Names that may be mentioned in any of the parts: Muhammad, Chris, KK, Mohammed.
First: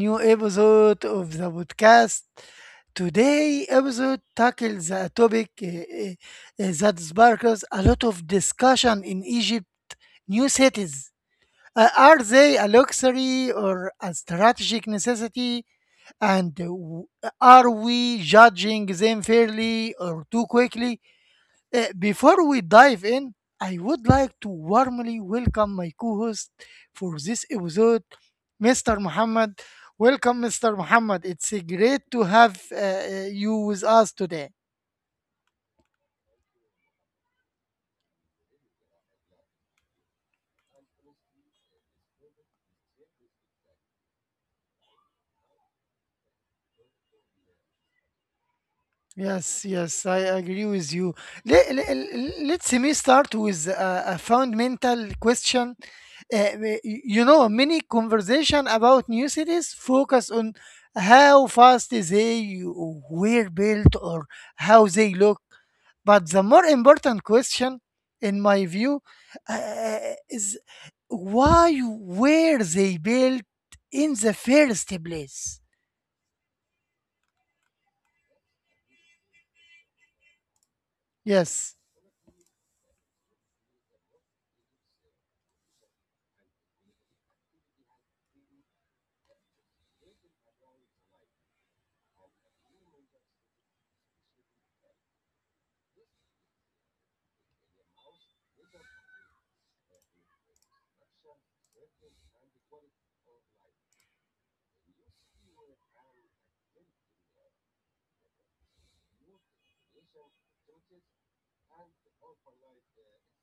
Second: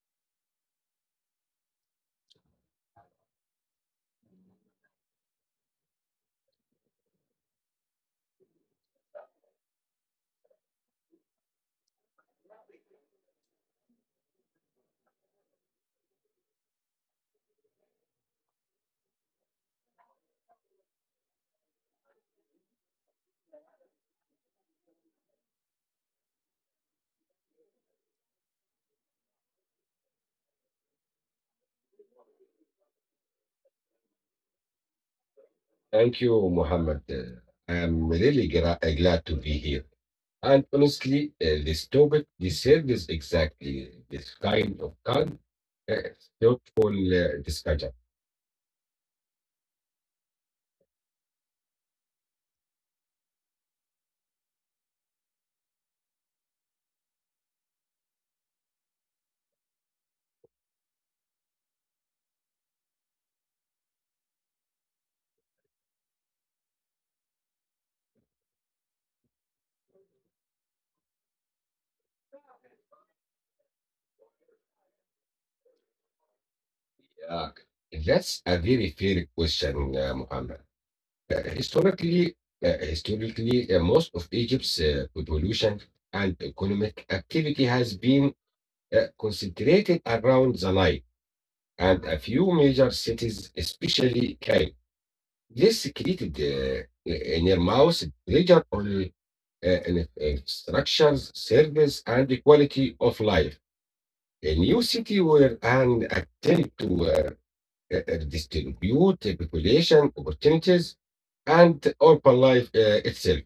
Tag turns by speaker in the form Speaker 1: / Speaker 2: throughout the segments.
Speaker 1: new episode of the podcast. Today episode tackles a topic that sparks a lot of discussion in Egypt: new cities. Are they a luxury or a strategic necessity? And are we judging them fairly or too quickly? Before we dive in, I would like to warmly welcome my co host for this episode, Mr. Muhammad. Welcome, Mr. Muhammad. It's great to have you with us today.
Speaker 2: Thank you, Mohammed. I am really glad to be here. And honestly, this topic deserves exactly this kind of calm, uh, thoughtful discussion.
Speaker 1: Yes, yes, I agree with you. Let let, me start with a fundamental question. You know, many conversation about new cities focus on how fast they were built or how they look. But the more important question, in my view, uh, is why were they built in the first place?
Speaker 2: Yeah. That's a very fair question, Mohammed. Uh,
Speaker 1: Yes.
Speaker 2: historically, historically, most of Egypt's population and economic activity has been concentrated around the Nile and a few major cities, especially Cairo. Yes, created in your mouse pleasure on in structures, service, and the quality of life. A new city where an attempt to distribute the population opportunities and urban life itself.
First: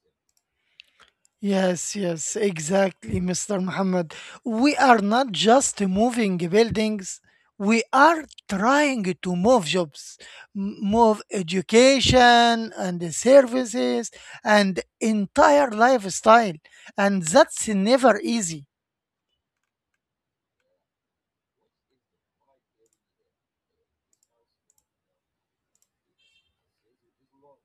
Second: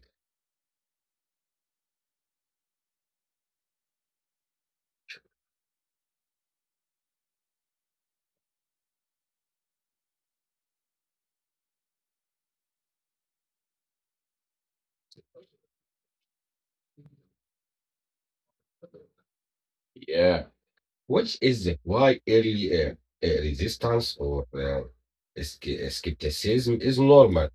Speaker 1: Yes, yes, exactly, Mr. Muhammad. We are not just moving buildings, we are trying to move jobs, move education and the services and entire lifestyle. And that's never easy.
Speaker 2: Yeah, which is why early resistance or skepticism is normal.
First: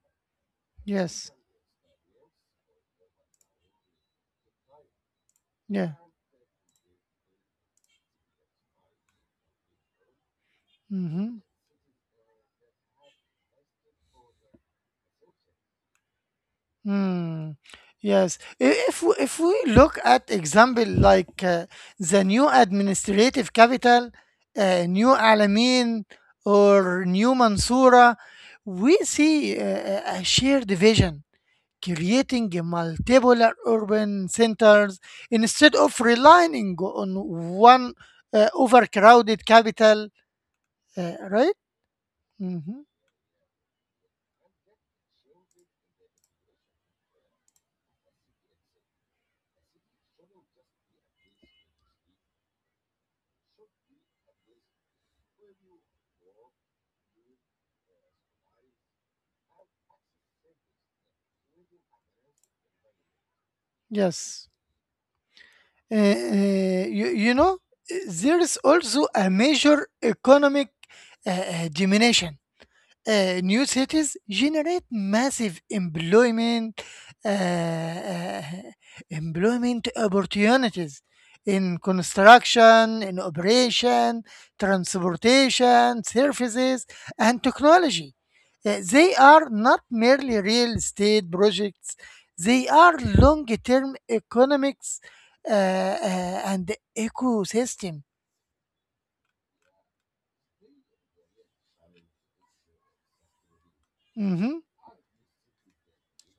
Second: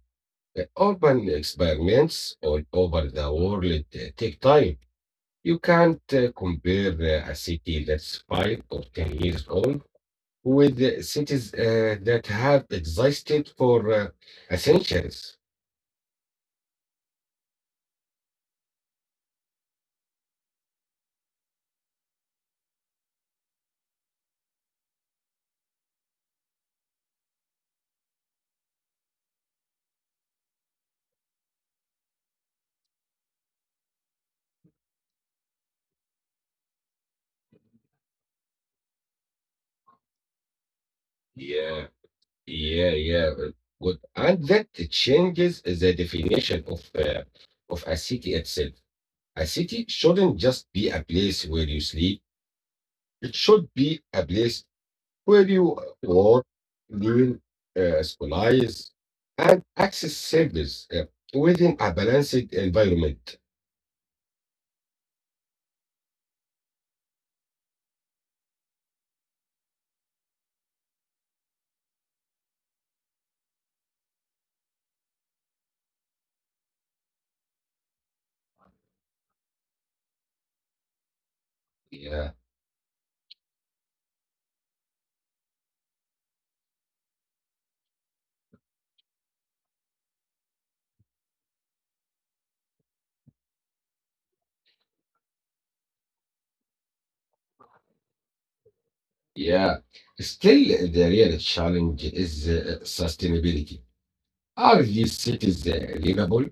Speaker 2: Urban
Speaker 1: Yes,
Speaker 2: experiments all over the world take time. You
Speaker 1: yeah.
Speaker 2: can't compare a city that's 5 or 10 years old with
Speaker 1: Mm-hmm.
Speaker 2: cities that have existed for centuries.
Speaker 1: Hmm. Yes. If we look at example like the new administrative capital, New Alamein or New Mansoura, we see a shared vision creating multiple urban centers instead of relying on one overcrowded capital, right?
Speaker 2: Yeah,
Speaker 1: hmm
Speaker 2: yeah, yeah. uh, Good. And that changes the definition of a city itself. A city shouldn't just be a place where you sleep. It should be a place where you work, live, scholarize, and access service within a balanced environment.
Speaker 1: Yes. You know, there is also a major economic diminution. New cities generate massive employment uh, uh, employment opportunities in
Speaker 2: Yeah,
Speaker 1: construction, in operation, transportation, services, and technology. They are not merely real estate projects; they are long-term economics and ecosystem.
Speaker 2: yeah. Still, the real challenge is sustainability.
Speaker 1: Mhm.
Speaker 2: Are these cities livable?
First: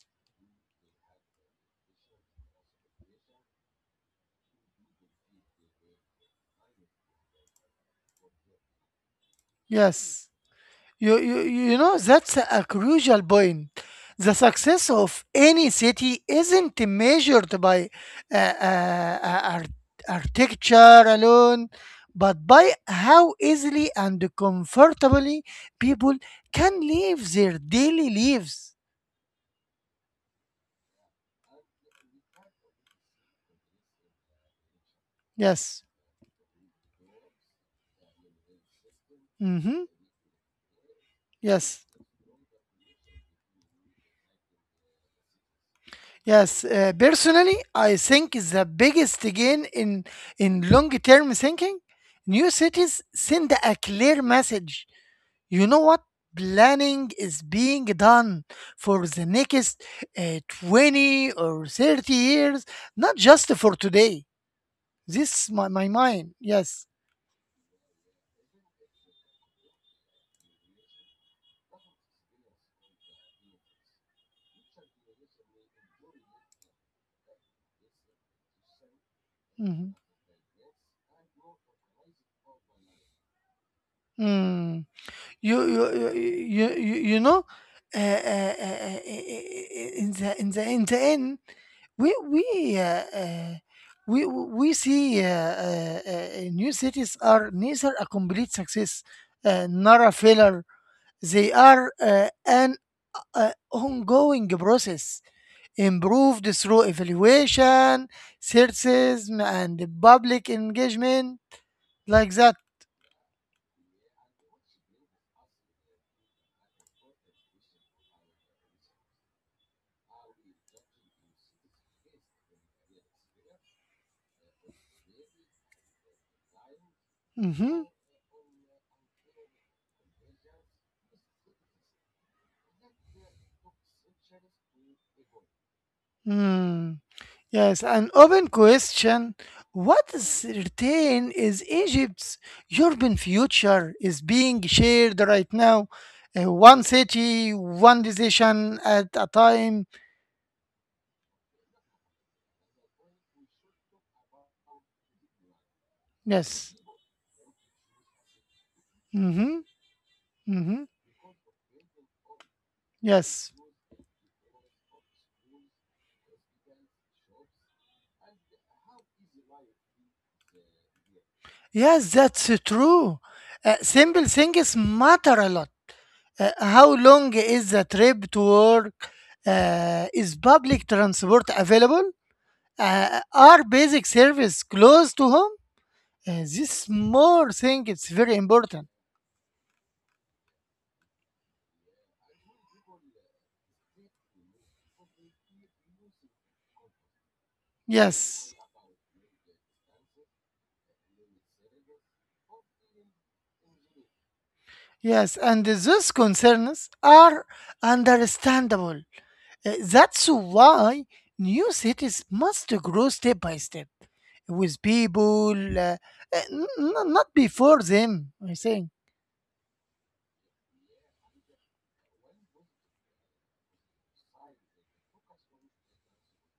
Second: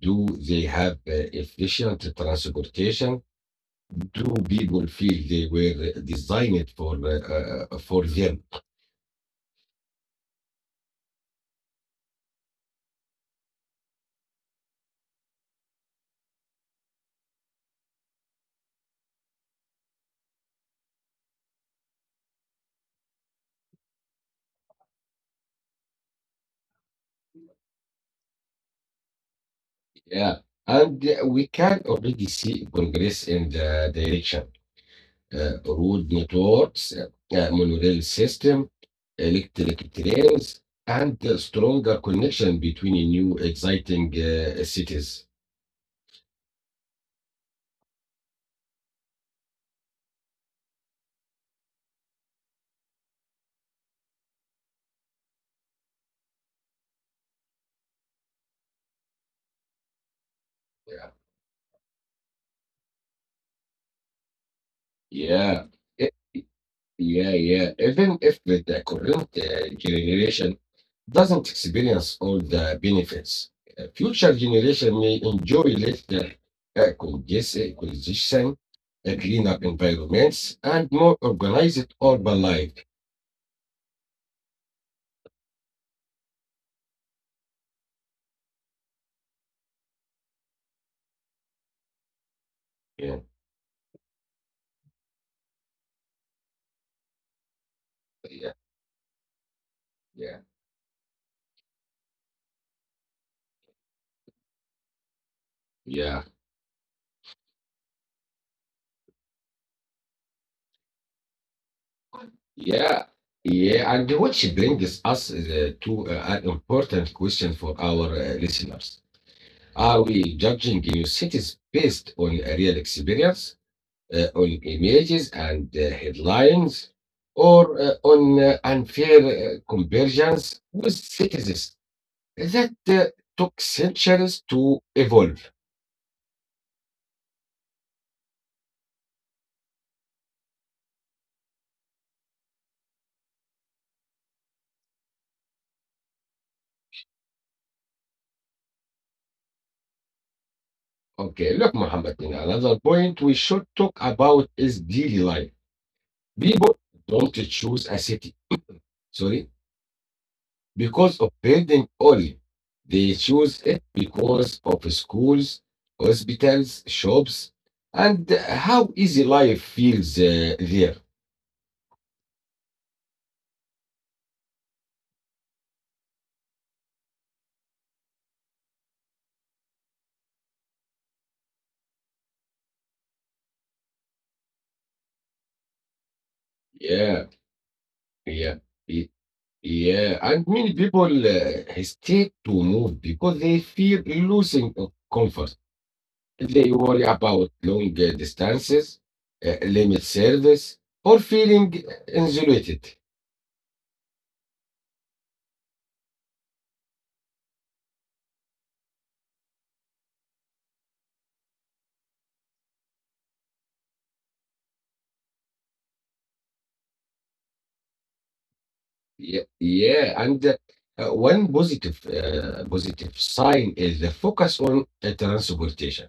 Speaker 2: Do they have efficient transportation? Do people feel they were designed for them?
Speaker 1: Yes. You know, that's a crucial point. The success of any city isn't measured by uh, uh, uh, ar- architecture alone, but by how easily and comfortably people can live their daily lives.
Speaker 2: Yeah, and we can already see progress in the direction.
Speaker 1: Yes.
Speaker 2: Road networks, monorail system,
Speaker 1: Mm-hmm.
Speaker 2: electric trains, and a
Speaker 1: Yes.
Speaker 2: stronger connection between new exciting cities.
Speaker 1: Yes. Personally, I think the biggest gain in long term thinking, new cities send a clear message. You know what? Planning is being done for the next 20
Speaker 2: Yeah.
Speaker 1: or 30 years, not just for today. This is my
Speaker 2: Yeah.
Speaker 1: mind. Yes.
Speaker 2: Yeah. Even if the current generation doesn't experience all the benefits, future generation may enjoy later congestion, cleanup
Speaker 1: Mhm.
Speaker 2: environments, and more organized urban life.
Speaker 1: Mm. You know, uh, uh, uh, uh, in the, in the end, we we uh,
Speaker 2: Yeah,
Speaker 1: uh, we see new cities are neither a complete
Speaker 2: yeah,
Speaker 1: success nor a
Speaker 2: yeah,
Speaker 1: failure. They are an a ongoing process
Speaker 2: yeah,
Speaker 1: improved through evaluation, searches, and public engagement, like that.
Speaker 2: yeah. Yeah, and which brings us to an important question for our listeners. Are we judging new cities based on a real experience? On images and headlines or
Speaker 1: Mhm.
Speaker 2: on unfair convergence with citizens that took centuries to evolve.
Speaker 1: Hmm. Yes, an open question. What is certain is Egypt's urban future is being shared right now. One city, one decision at a time.
Speaker 2: Okay, look, Muhammad, in another point we should talk about is daily life.
Speaker 1: Yes.
Speaker 2: People don't choose a city, sorry,
Speaker 1: Mm-hmm. Mm-hmm.
Speaker 2: because of building only. They
Speaker 1: Yes.
Speaker 2: choose it because of schools, hospitals, shops, and how easy life feels there.
Speaker 1: Yes, that's true. Simple things matter a lot. How long is the trip to work? Is public transport available? Are basic service close to home? This
Speaker 2: Yeah.
Speaker 1: more thing it's very
Speaker 2: Yeah.
Speaker 1: important.
Speaker 2: Y- Yeah. And many people hesitate to move because they fear losing of comfort. They worry about long
Speaker 1: Yes,
Speaker 2: distances, limit service, or feeling isolated.
Speaker 1: yes, and these concerns are understandable. That's why new cities must grow step by step with people, uh, not before them, I think.
Speaker 2: Yeah. And one positive, positive sign is the focus on transportation.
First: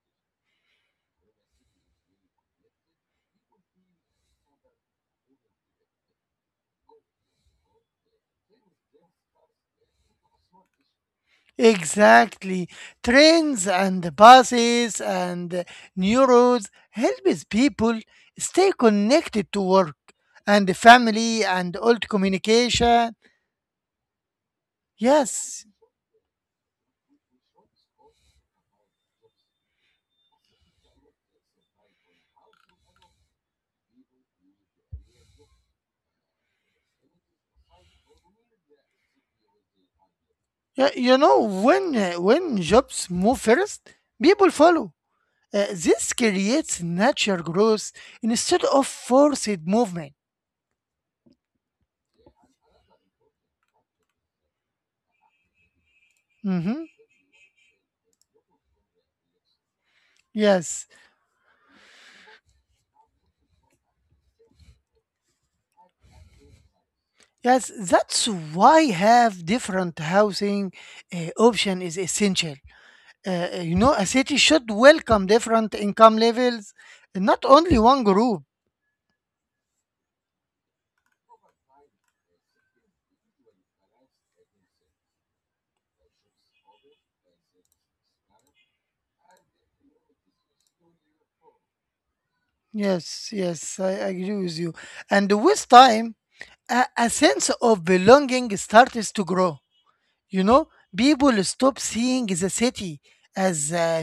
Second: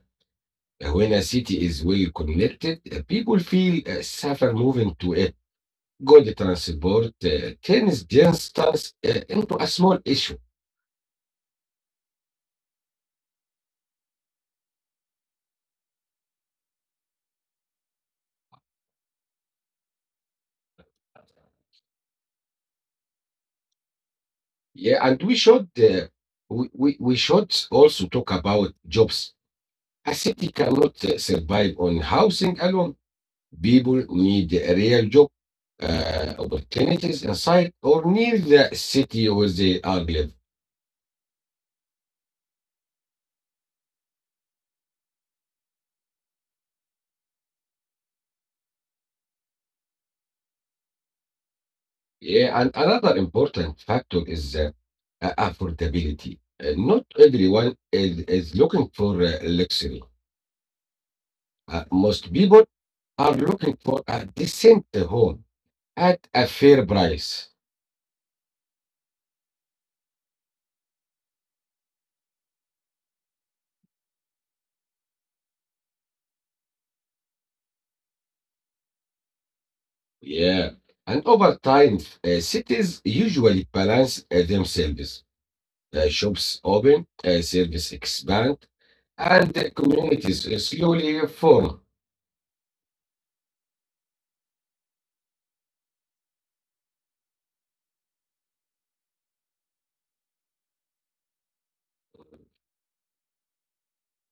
Speaker 2: When a city is well connected, people feel safer moving to it. Good transport turns distance into a small issue.
Speaker 1: Exactly. Trains and buses and new roads helps people stay connected to work and family and old communication.
Speaker 2: Yeah, and we
Speaker 1: Yes.
Speaker 2: should we should also talk about jobs. A city cannot survive on housing alone. People need a real job opportunities inside or near the city where they are live.
Speaker 1: You know, when jobs move first, people follow. This creates natural growth instead of forced movement.
Speaker 2: Yeah, and another important factor is affordability. Not
Speaker 1: Mhm.
Speaker 2: everyone is looking for luxury.
Speaker 1: Yes,
Speaker 2: Most people are looking for a decent home at a fair price.
Speaker 1: yes, that's why have different housing option is essential. You know, a city should welcome different income levels, not only one group.
Speaker 2: Yeah. And over time, cities usually balance themselves. Shops open, service expand, and the communities slowly form.
Speaker 1: Yes, yes, I agree with you. And with time, a sense of belonging starts to grow. You know, people stop seeing the city as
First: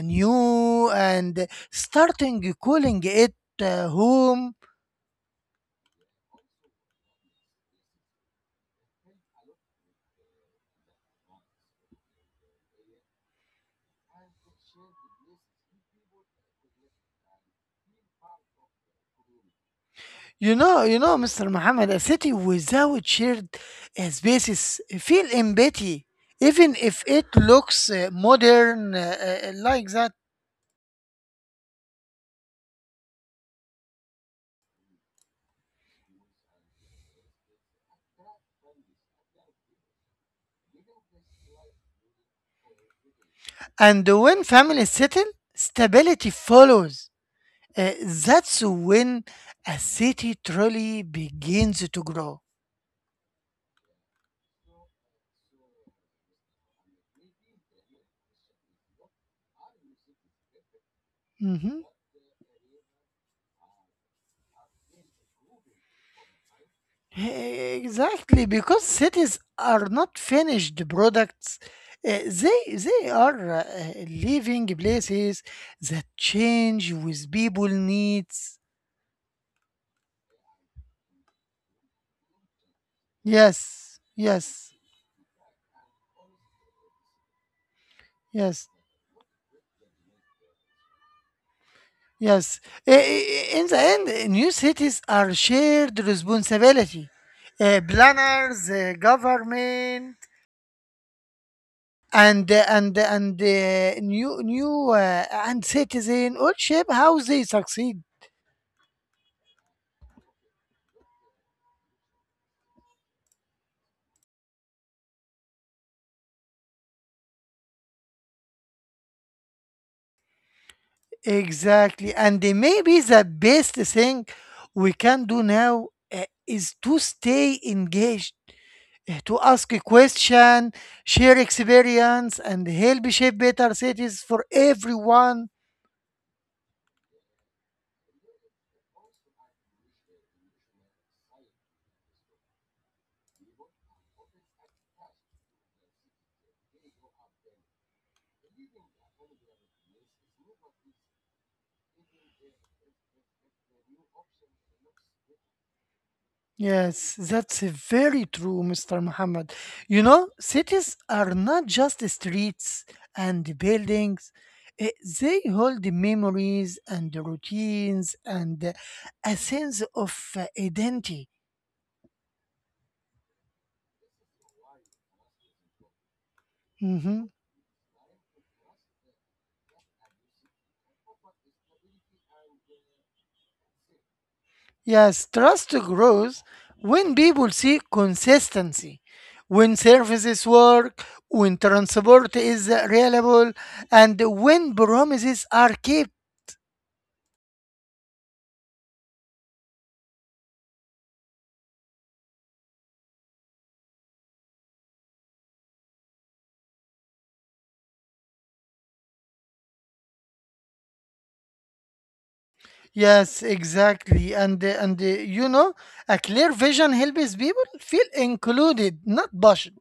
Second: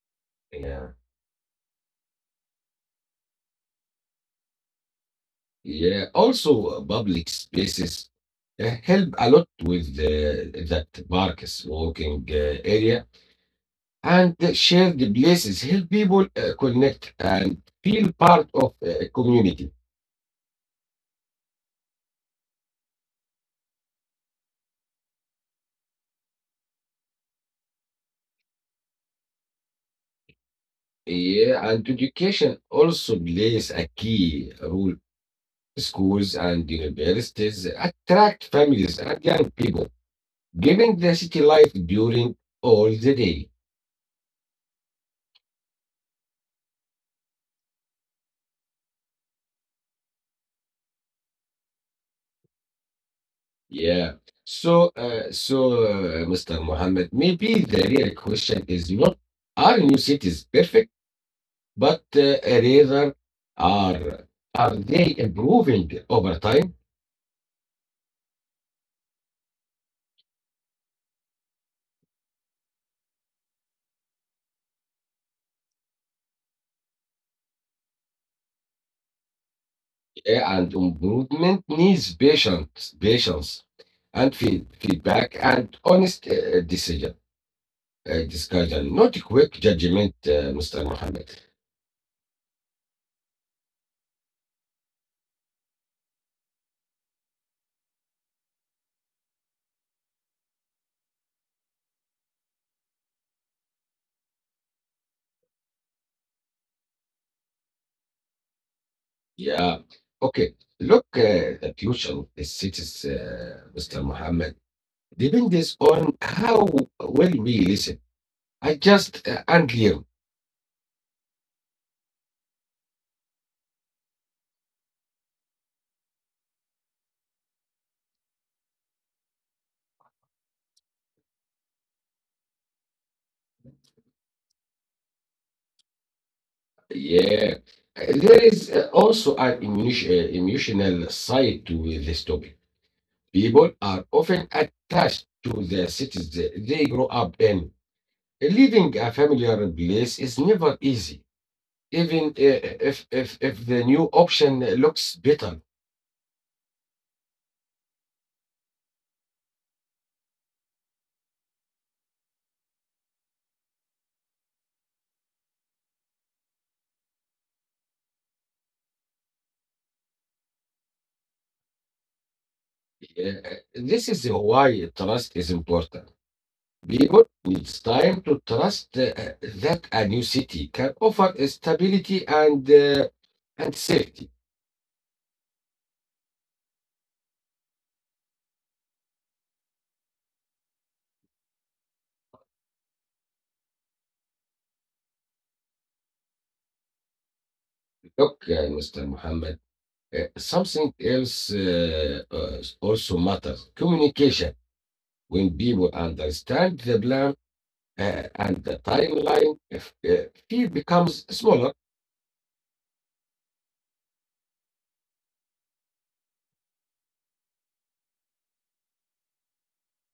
Speaker 2: Yeah.
Speaker 1: new and starting calling it home.
Speaker 2: Yeah. Also, public spaces help a lot with the, that parks, walking area, and the shared places help people connect and feel part of a community.
Speaker 1: You know, Mr. Muhammad, a city without shared spaces feel empty, even if it looks modern like that.
Speaker 2: Yeah, and education also plays a key role. Schools and universities attract families and young people, giving the city life during all the day.
Speaker 1: And when families settle, stability follows. That's when a city truly begins to grow.
Speaker 2: Yeah. So, Mr. Mohammed, maybe the real question is not, are new cities perfect, but
Speaker 1: Mhm.
Speaker 2: rather, are are they improving over time?
Speaker 1: Exactly, because cities are not finished products. They are living places that change with people needs.
Speaker 2: Yeah, and improvement needs patience, patience,
Speaker 1: Yes,
Speaker 2: and
Speaker 1: yes,
Speaker 2: feedback, and honest
Speaker 1: yes,
Speaker 2: discussion, not quick judgment, Mr. Mohammed.
Speaker 1: yes. In the end, new cities are shared responsibility. Planners, government, and new new and citizen all shape how they succeed.
Speaker 2: Yeah, okay. Look, the future of the cities, Mr. Mohammed, depends on how well we listen, adjust, and learn.
Speaker 1: Exactly. And maybe the best thing we can do now is to stay engaged, to ask a question, share experience, and help shape better cities for everyone.
Speaker 2: Yeah, there is also an emotional side to this topic. People are often attached to their cities they grow up in. Leaving a familiar place is never easy, even if the new option looks better.
Speaker 1: Yes, that's very true, Mr. Muhammad. You know, cities are not just streets and buildings. Uh, They hold memories and routines and a sense of identity.
Speaker 2: Uh, This is why trust is important. People
Speaker 1: Mm-hmm.
Speaker 2: need time to trust that a new city can offer stability and safety.
Speaker 1: Yes, trust grows when people see consistency, when services work, when transport is reliable, and when promises are kept.
Speaker 2: Look, Mr. Muhammad, something else also matters. Communication. When people understand the plan and the timeline, if, field becomes smaller.
Speaker 1: Yes, exactly. And you know, a clear vision helps people feel included, not pushed.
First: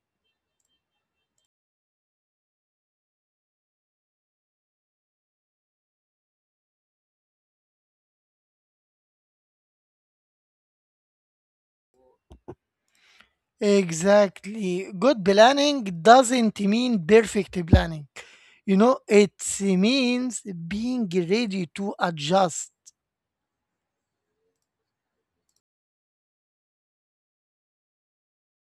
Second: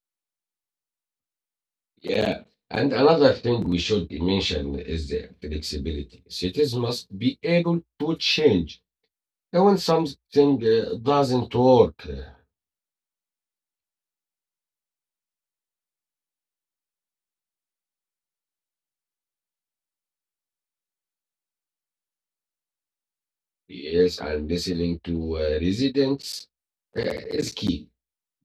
Speaker 2: Yeah. And another thing we should mention is the flexibility. Cities must be able to change when something doesn't work.
Speaker 1: Exactly. Good planning doesn't mean perfect planning. You know, it means being ready to adjust.
Speaker 2: Yes, and listening to residents uh, is key.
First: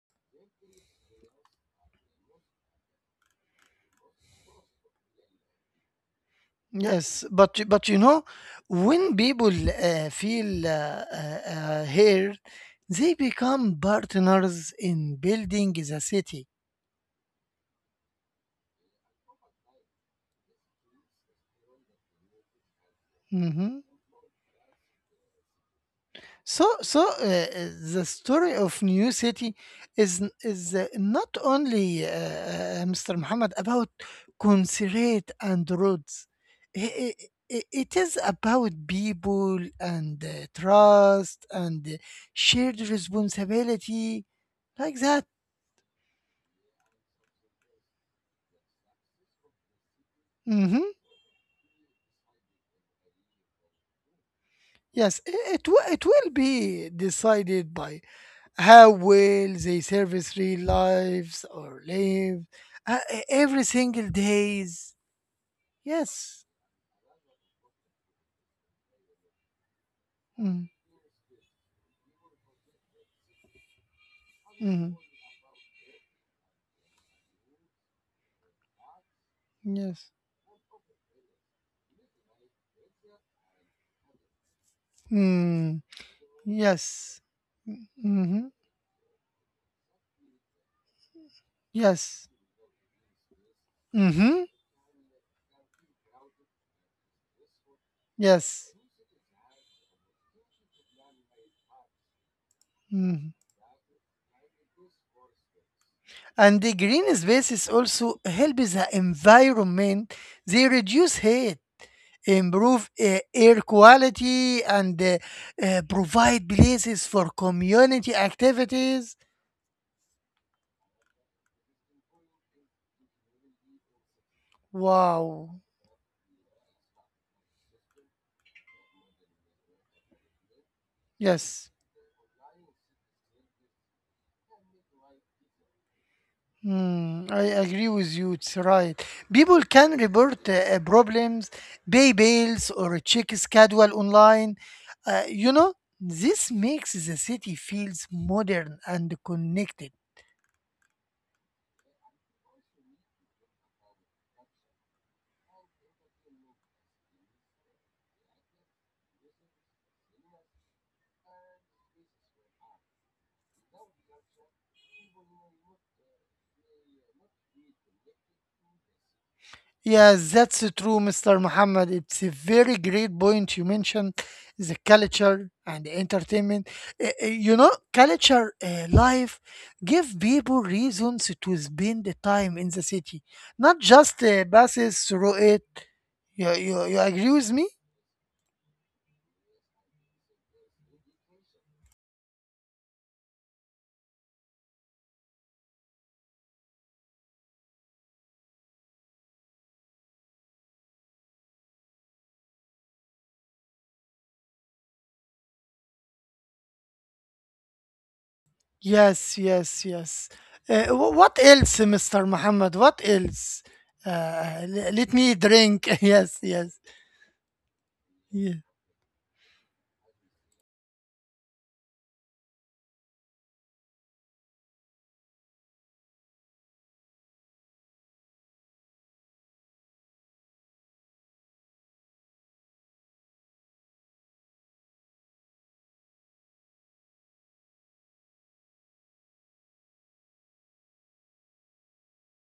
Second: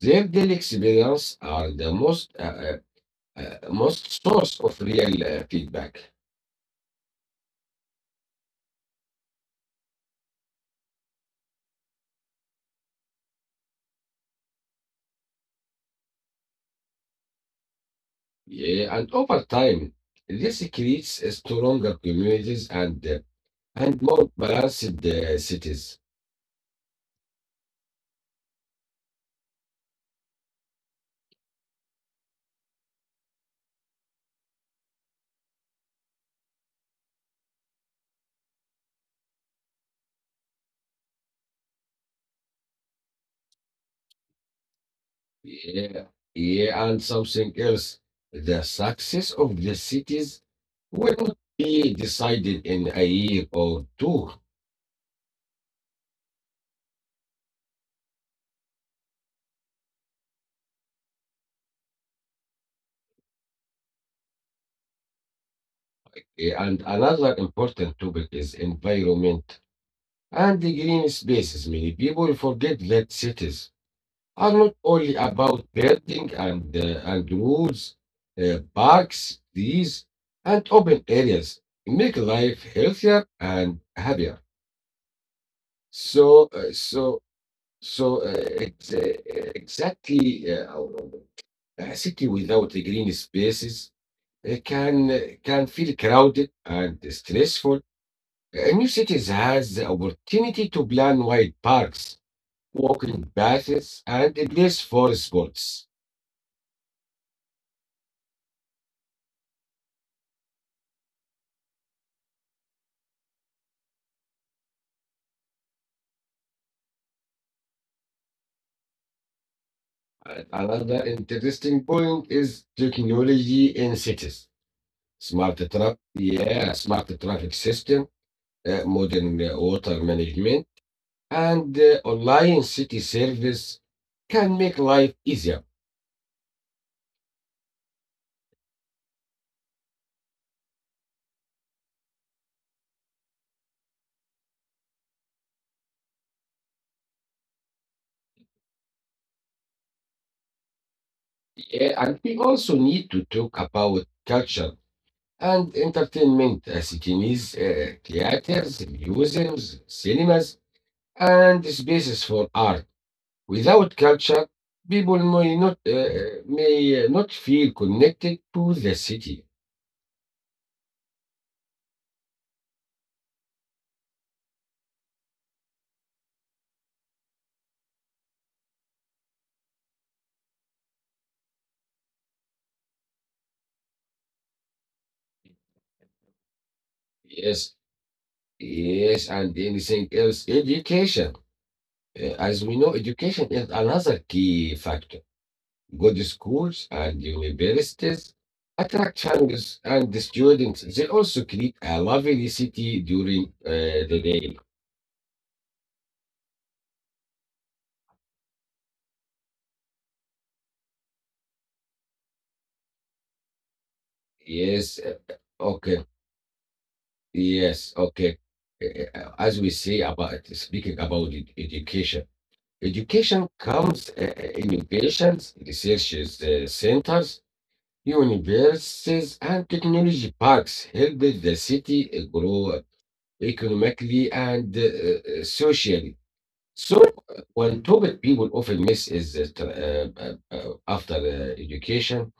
Speaker 2: Their daily experience are the most most source of real feedback.
Speaker 1: Yes, but you know, when people feel heard, they become partners in building the city.
Speaker 2: Yeah, and over time, this creates a stronger communities and
Speaker 1: Mhm.
Speaker 2: and more balanced cities.
Speaker 1: So the story of New City is not only Mr. Muhammad about concrete and roads. I- i- It is about people and trust and shared responsibility like that.
Speaker 2: Yeah, yeah, and something else. The success of the cities
Speaker 1: Mm-hmm.
Speaker 2: will not be decided in a year or two.
Speaker 1: Yes, it will be decided by how well they service real lives or live every single days.
Speaker 2: Yeah,
Speaker 1: Yes.
Speaker 2: and another important topic is environment and the
Speaker 1: Mm-hmm.
Speaker 2: green spaces. Many people forget that cities are not
Speaker 1: Mm-hmm.
Speaker 2: only about birding and woods, parks, trees,
Speaker 1: Yes.
Speaker 2: and open areas make life healthier and happier.
Speaker 1: Mm.
Speaker 2: So, uh, so,
Speaker 1: Yes.
Speaker 2: so uh,
Speaker 1: Mm-hmm.
Speaker 2: ex- uh, exactly, a city
Speaker 1: Yes.
Speaker 2: without the green spaces
Speaker 1: Mm-hmm.
Speaker 2: can feel crowded and stressful. New
Speaker 1: Yes.
Speaker 2: cities has the opportunity to plan wide parks, walking
Speaker 1: hmm
Speaker 2: paths, and a place for sports.
Speaker 1: And the green spaces also help the environment. They reduce heat, improve air quality and provide places for community activities.
Speaker 2: Another interesting point is technology in cities. Smart
Speaker 1: Wow.
Speaker 2: traffic, yeah, smart traffic system, modern water management, and
Speaker 1: Yes.
Speaker 2: online city service can make life easier.
Speaker 1: I agree with you. It's right. People can report problems, pay bills, or check schedule online. You know, this makes the city feels modern and connected.
Speaker 2: Yeah, and we also need to talk about culture and entertainment. City needs theaters, museums, cinemas, and spaces for art. Without culture, people may not feel connected to the city.
Speaker 1: Yes, that's true, Mr. Muhammad. It's a very great point you mentioned the culture and entertainment. You know, culture life give people reasons to spend the time in the city, not just passes through it. You agree with me?
Speaker 2: Yes, yes, and anything else. Education. As we know, education is another key factor. Good schools and universities attract families and the students. They also create a lovely city during the day.
Speaker 1: Yes, yes, yes. What else, Mr. Muhammad? What else? Let
Speaker 2: Yes,
Speaker 1: me
Speaker 2: uh,
Speaker 1: drink.
Speaker 2: okay,
Speaker 1: Yes, yes.
Speaker 2: yes,
Speaker 1: Yeah,
Speaker 2: okay. As we say about speaking about education. Education comes innovations, research centers, universities, and technology parks help the city grow economically and socially. So, one topic people often miss is tra- after education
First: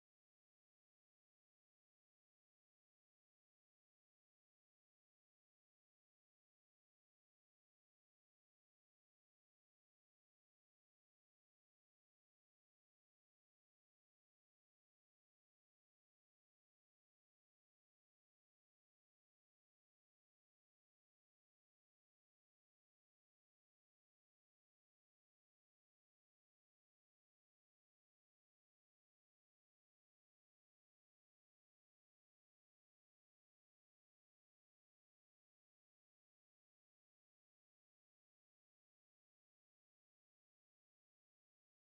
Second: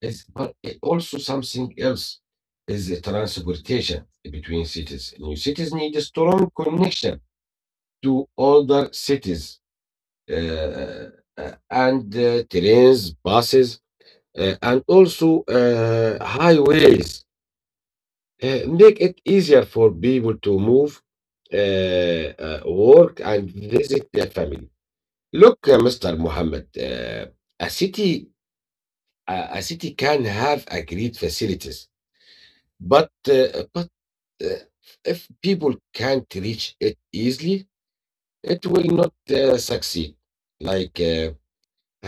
Speaker 2: is, but it also something else is the transportation between cities. New cities need a strong connection to older cities uh, and trains, buses, and also highways make it easier for people to move, work, and visit their family. Look, Mr. Mohammed, a city a city can have a great facilities, but uh, if people can't reach it easily, it will not succeed. Like uh,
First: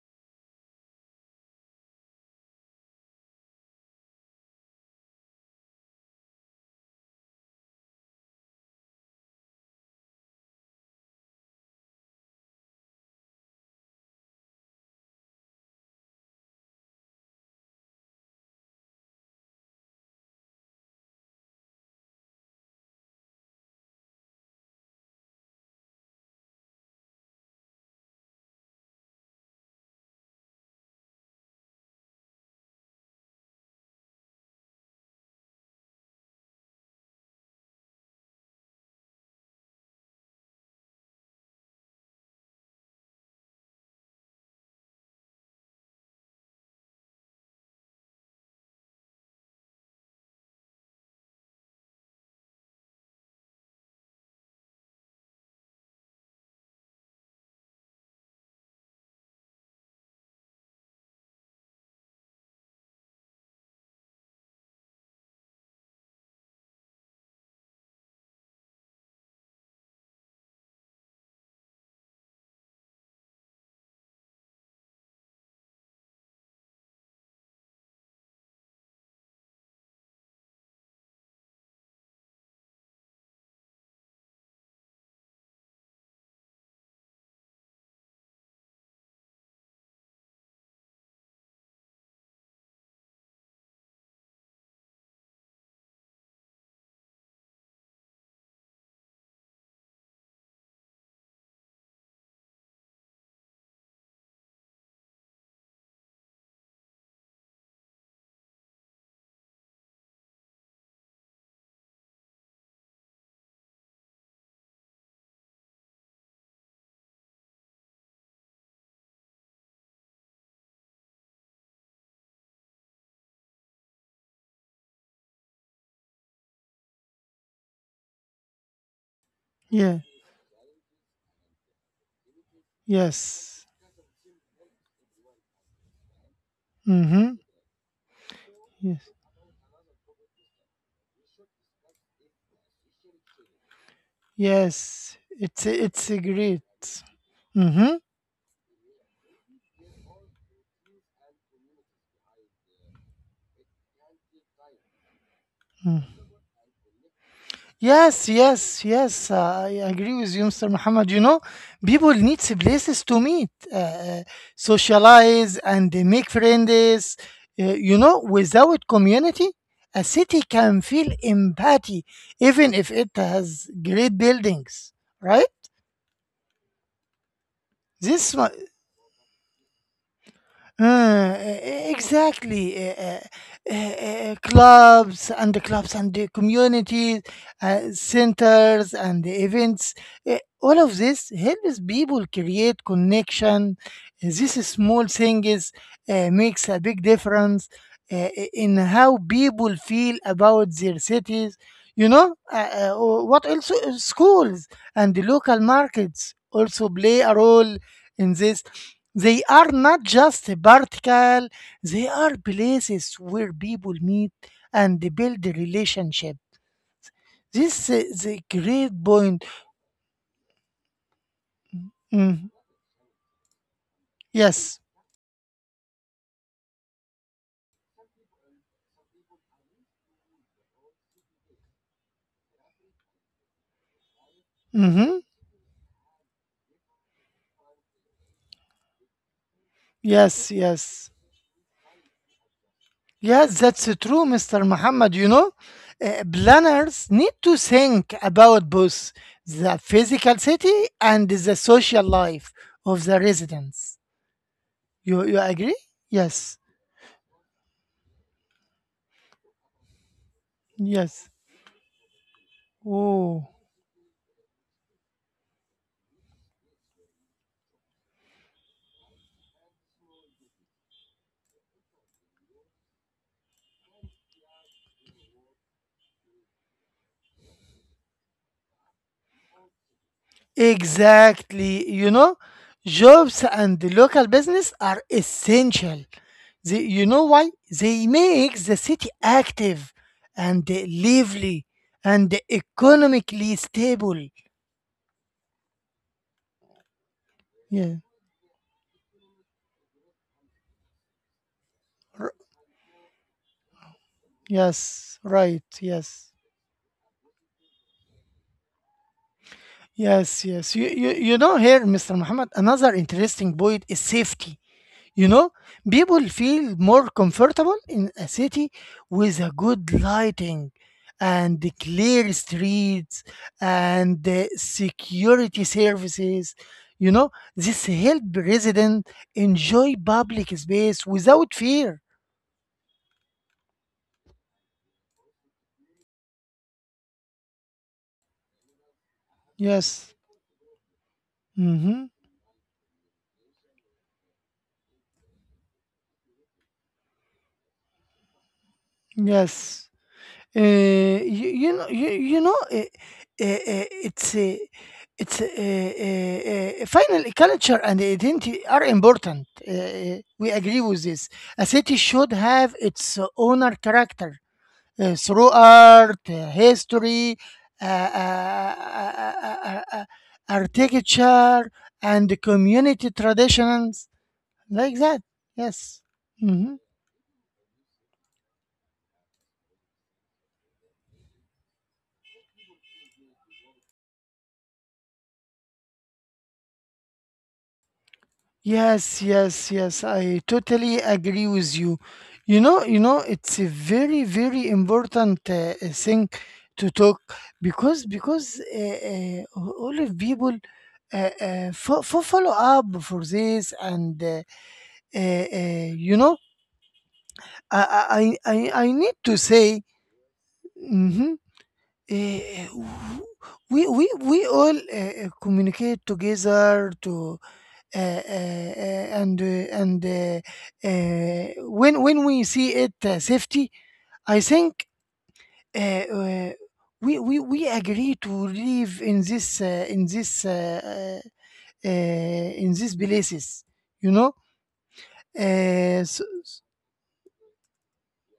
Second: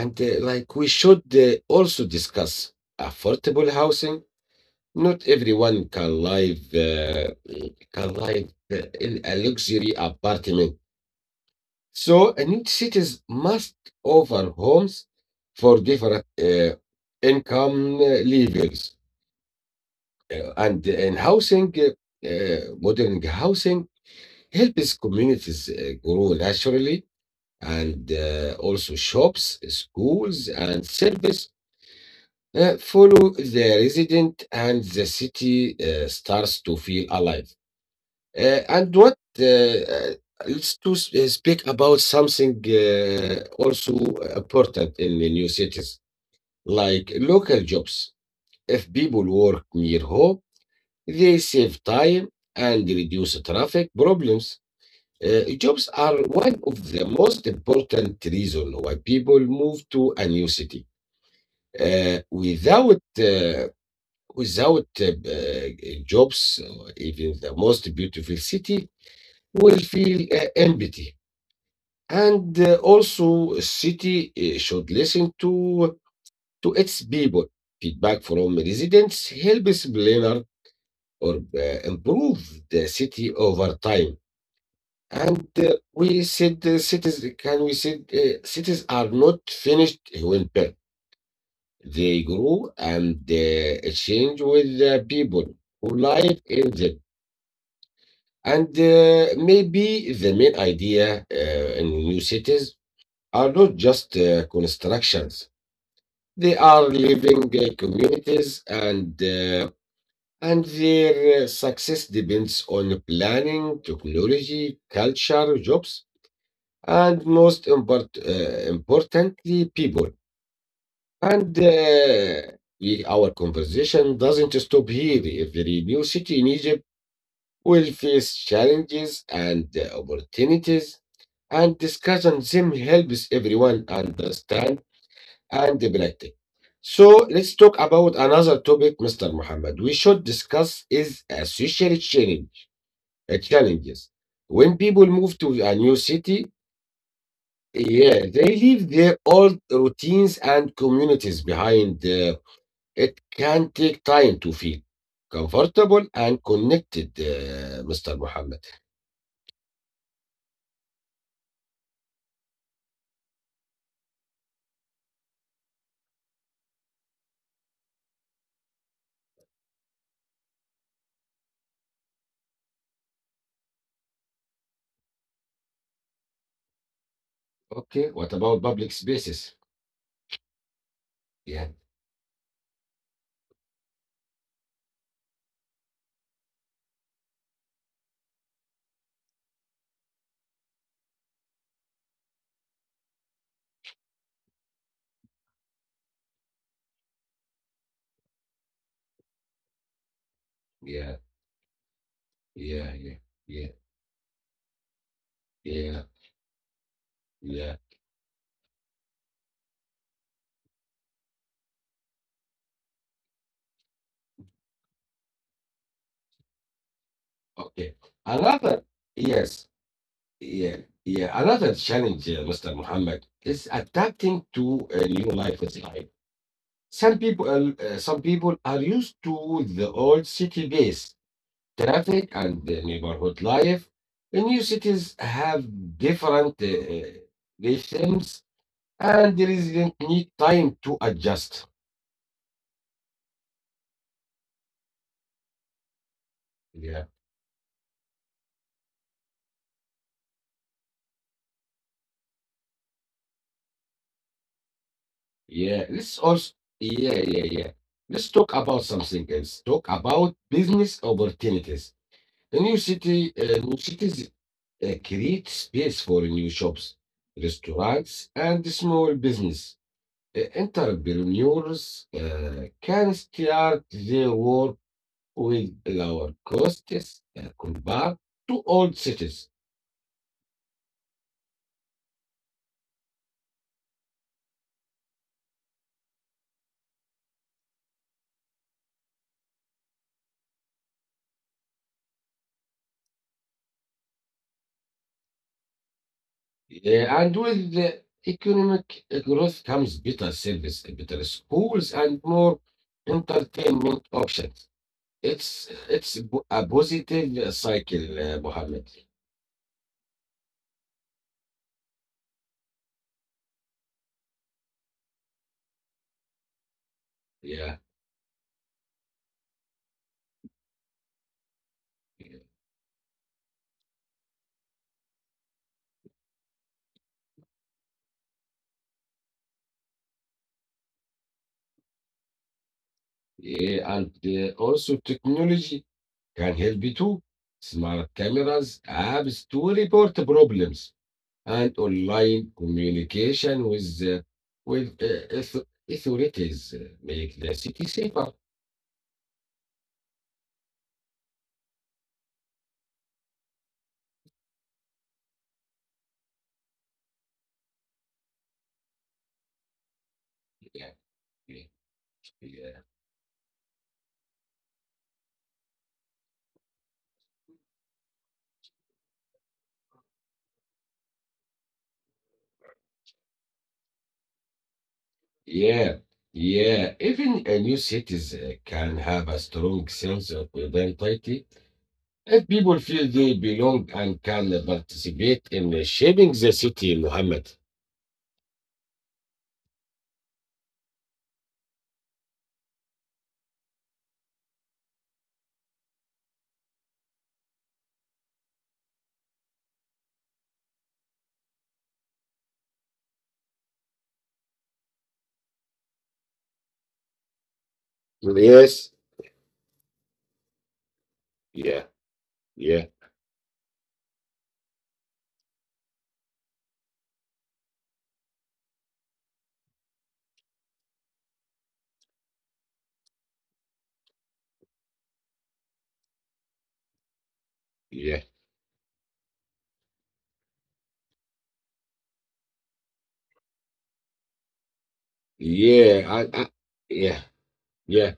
Speaker 2: like, we should also discuss affordable housing. Not everyone can live uh, can live uh, in a luxury apartment. So and each cities must offer homes for different income levels. And modern housing helps communities grow naturally, and also shops, schools, and service follow the resident and the city starts to feel alive. And what let's to s- speak about something also important in the new cities, like local jobs. If people work near home, they save time and reduce traffic problems. Jobs are one of the most important reasons why people move to a new city. Uh, without uh, without jobs, or even the most beautiful city will feel empty. And also, a city should listen to its people. Feedback from residents helps planner or improve the city over time. And we said cities can we said cities are not finished when built. They grow and change with the people who live in them. And maybe the main idea in new cities are not just constructions. They are living communities, and and their success depends on planning, technology, culture, jobs, and most importantly, people. And our conversation doesn't stop here. Every new city in Egypt will face
Speaker 1: yeah,
Speaker 2: challenges and opportunities, and
Speaker 1: yes.
Speaker 2: discussing them helps everyone understand and
Speaker 1: Mm-hmm.
Speaker 2: practice. So let's talk
Speaker 1: Yes.
Speaker 2: about another topic, Mr. Muhammad. We should discuss is a social
Speaker 1: Yes,
Speaker 2: challenges.
Speaker 1: it's
Speaker 2: When
Speaker 1: it's a
Speaker 2: people move
Speaker 1: great.
Speaker 2: to a new city,
Speaker 1: Mm-hmm. Mm-hmm.
Speaker 2: yeah, they leave their old routines and communities behind. It can take time to feel comfortable and connected,
Speaker 1: Yes, yes, yes.
Speaker 2: Mr.
Speaker 1: I
Speaker 2: Muhammad.
Speaker 1: agree with you, Mr. Muhammad. You know, people need places to meet, socialize, and they make friends. You know, without community, a city can feel empty, even if it has great buildings. Right? This mu-
Speaker 2: Okay, what about public spaces?
Speaker 1: Uh, e-
Speaker 2: Yeah,
Speaker 1: exactly. Clubs and the communities, centers and the events. All of this helps people create connection. This These small things makes a big difference in how people feel about their cities. You
Speaker 2: yeah,
Speaker 1: know, what also
Speaker 2: yeah, yeah,
Speaker 1: schools
Speaker 2: yeah,
Speaker 1: and the local markets also
Speaker 2: yeah,
Speaker 1: play a role in this.
Speaker 2: yeah.
Speaker 1: They are not just vertical, they are places where people meet and build a relationship. This is a
Speaker 2: Okay.
Speaker 1: great point.
Speaker 2: Another, yes, yeah, yeah.
Speaker 1: Mm,
Speaker 2: Another challenge, Mr. Muhammad, is
Speaker 1: Yes.
Speaker 2: adapting to a new lifestyle. Some people are used to the old city base traffic and the neighborhood life.
Speaker 1: hmm
Speaker 2: The new cities have different rhythms, and there
Speaker 1: Yes,
Speaker 2: is
Speaker 1: yes.
Speaker 2: need time to adjust.
Speaker 1: Yes, that's true, Mr. Muhammad. You know, planners need to
Speaker 2: Yeah.
Speaker 1: think about both the physical city and the social life of the residents. You agree? Yes,
Speaker 2: Yeah, let's also, yeah, yeah, yeah. Let's talk about something else. Talk about
Speaker 1: yes.
Speaker 2: business opportunities. The new
Speaker 1: Oh.
Speaker 2: city, uh, new cities create space for new shops, restaurants, and small business. Entrepreneurs can start their work with lower costs compared to old cities.
Speaker 1: Exactly. You know, jobs and the local business are essential. They, you know why? They make the city active and lively and economically stable.
Speaker 2: Yeah, and
Speaker 1: Yeah.
Speaker 2: with the economic growth comes better service, better schools,
Speaker 1: R-
Speaker 2: and more entertainment options.
Speaker 1: yes. Right.
Speaker 2: It's
Speaker 1: Yes.
Speaker 2: it's bo- a positive cycle, Mohammed.
Speaker 1: Yes. Yes. You know, here, Mr. Muhammad, another interesting point is safety. You know, people feel more comfortable
Speaker 2: Yeah,
Speaker 1: in a city with a good lighting and the clear streets and the security services. You know, this help resident enjoy public space without fear.
Speaker 2: yeah, and also technology can help you too. Smart cameras, apps to
Speaker 1: Yes.
Speaker 2: report problems, and
Speaker 1: Mm-hmm.
Speaker 2: online communication with authorities make the city safer.
Speaker 1: Yes. You know, it's uh, it's a, finally culture and identity are important. We agree
Speaker 2: Yeah,
Speaker 1: with this.
Speaker 2: yeah,
Speaker 1: A city should
Speaker 2: yeah.
Speaker 1: have its own character through art, history, uh, uh, uh, uh, uh, architecture and community traditions like that.
Speaker 2: Yeah,
Speaker 1: Yes.
Speaker 2: yeah.
Speaker 1: Mhm.
Speaker 2: Even a new cities can have a strong sense of identity if people feel they belong and can participate in shaping the city, Muhammad.
Speaker 1: Yes, yes, yes. I totally agree with you. You know, it's a very, very important thing to talk because all of people follow up for this, and you know, I need to say,
Speaker 2: Yes.
Speaker 1: mm-hmm, Uh,
Speaker 2: Yeah.
Speaker 1: we we
Speaker 2: Yeah.
Speaker 1: we all communicate together to. And when we see it safety, I think uh, uh, we agree to
Speaker 2: Yeah.
Speaker 1: live in this in this in these places. You know. Uh, s-
Speaker 2: Yeah.
Speaker 1: s-
Speaker 2: I, yeah. Yeah.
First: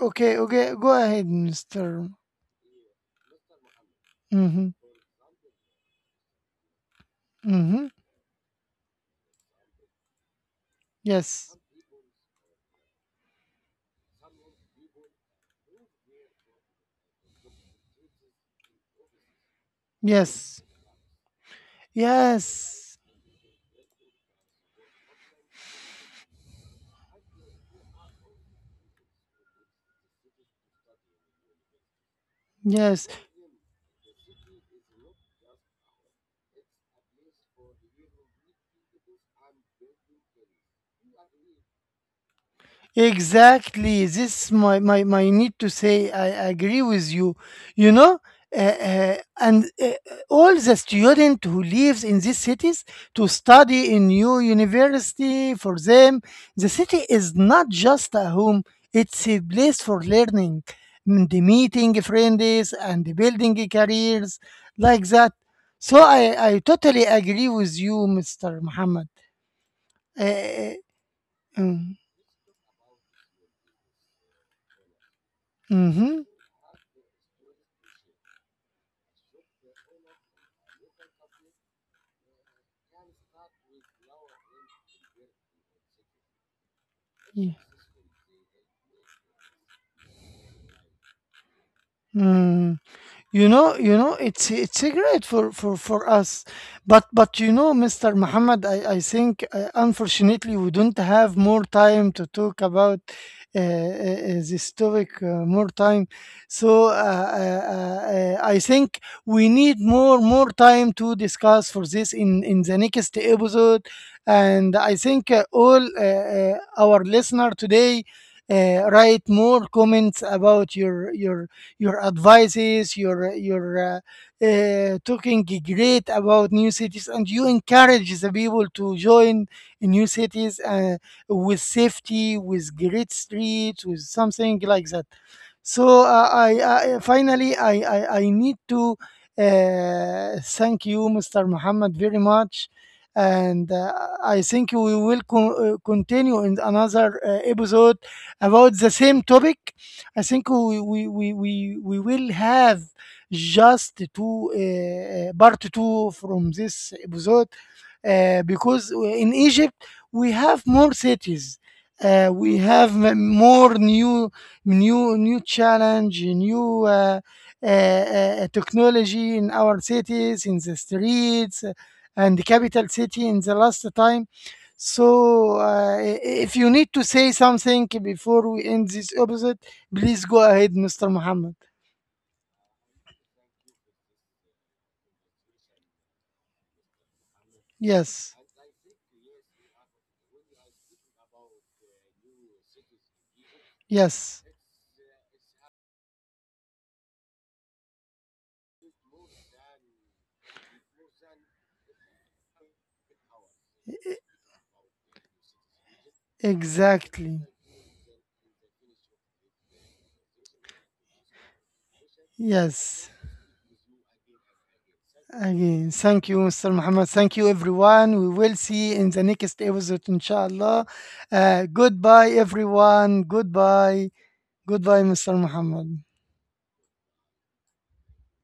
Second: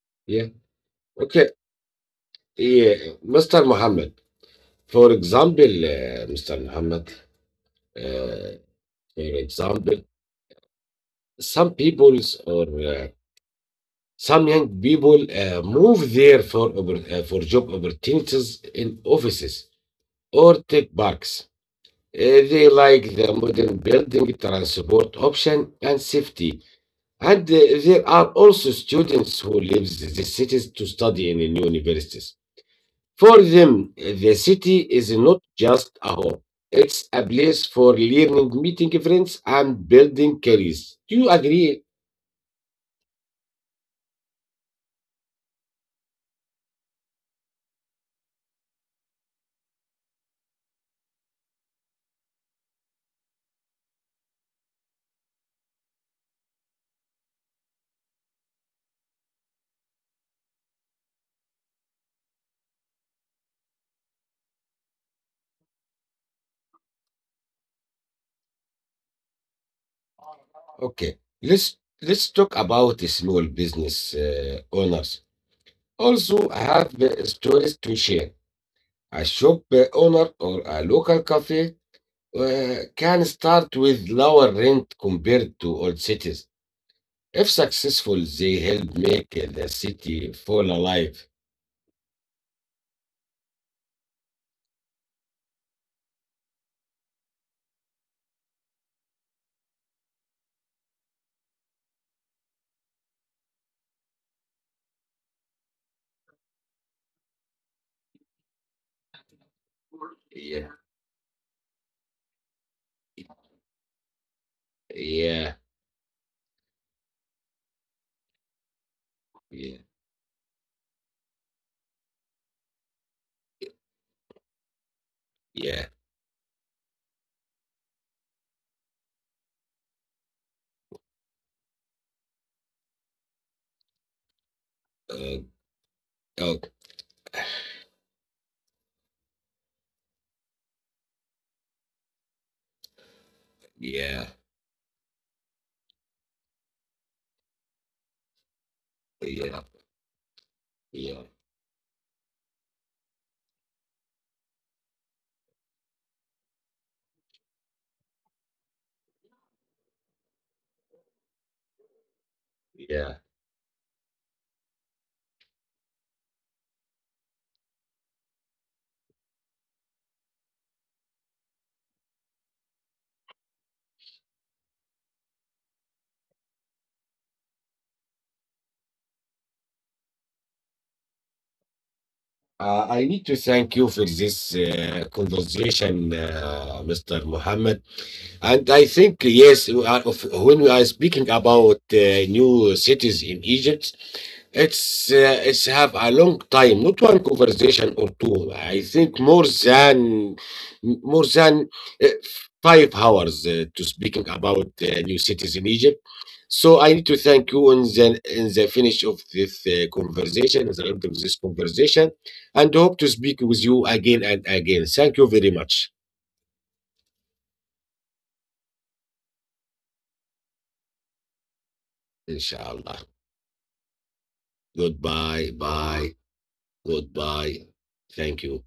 Speaker 1: okay.
Speaker 2: Yeah.
Speaker 1: Okay. Go ahead,
Speaker 2: Okay.
Speaker 1: Mister.
Speaker 2: Yeah. Mr. Muhammad.
Speaker 1: Mm-hmm.
Speaker 2: For example, uh, Mr. Muhammad,
Speaker 1: Mm-hmm.
Speaker 2: uh, for example, some
Speaker 1: Yes.
Speaker 2: peoples or some young people move there for for job opportunities in offices or tech
Speaker 1: Yes.
Speaker 2: parks. They like the
Speaker 1: Yes.
Speaker 2: modern building, transport option, and safety. And there are also students who leave the cities to study in new universities. For
Speaker 1: Yes.
Speaker 2: them, the city is not just a home, it's a place for learning, meeting friends, and building careers. Do you agree?
Speaker 1: Exactly. This my need to say. I agree with you. You know, and all the student who lives in these cities to study in new university for them, the city is not just a home. It's a place for learning, the meeting friends and building careers like that. So I totally agree with you, Mister Muhammad. Uh,
Speaker 2: Okay, let's let's talk about the small business owners. Also,
Speaker 1: mm-hmm.
Speaker 2: I have stories to share. A shop owner or a local cafe can start with lower rent compared to old cities. If successful, they help make the city fall alive.
Speaker 1: Mm. You know, it's a great for us, but you know, Mr. Muhammad, I think unfortunately we don't have more time to talk about this topic more time. So I think we need
Speaker 2: Yeah,
Speaker 1: more time to discuss for this in the next episode, and I
Speaker 2: yeah,
Speaker 1: think all our listener today write
Speaker 2: yeah,
Speaker 1: more comments about your advices, your
Speaker 2: yeah.
Speaker 1: talking great about new cities, and you encourage the people to join in new cities with safety, with great streets, with something like
Speaker 2: Uh,
Speaker 1: that. So
Speaker 2: okay,
Speaker 1: I finally I need to thank you, Mr. Muhammad, very much, and
Speaker 2: yeah,
Speaker 1: I think we will continue in another episode about the same
Speaker 2: yeah,
Speaker 1: topic. I think
Speaker 2: yeah,
Speaker 1: we will have just two part two from this episode because in Egypt we have more cities. We
Speaker 2: yeah.
Speaker 1: have more new challenge, new technology in our cities, in the streets, and the capital city in the last time. So, if you need to say something before we end this episode, please go ahead, Mr. Muhammad.
Speaker 2: I need to thank you for this conversation, Mr. Mohammed. And
Speaker 1: Yes,
Speaker 2: I think, yes, when we are speaking about new cities in Egypt,
Speaker 1: yes,
Speaker 2: it's have a long time, not one conversation or two. I think more than more than uh, 5 hours to speaking about new cities in Egypt. So I need to
Speaker 1: exactly.
Speaker 2: thank you in the finish of this conversation, in the end of this conversation, and hope to
Speaker 1: Yes.
Speaker 2: speak with you again and again. Thank you very much.
Speaker 1: Again, thank you, Mr. Muhammad. Thank you, everyone. We will see in the next episode, inshallah. Goodbye,
Speaker 2: Inshallah.
Speaker 1: everyone. Goodbye. Goodbye, Mr.
Speaker 2: Goodbye.
Speaker 1: Muhammad.
Speaker 2: Bye. Goodbye. Thank you.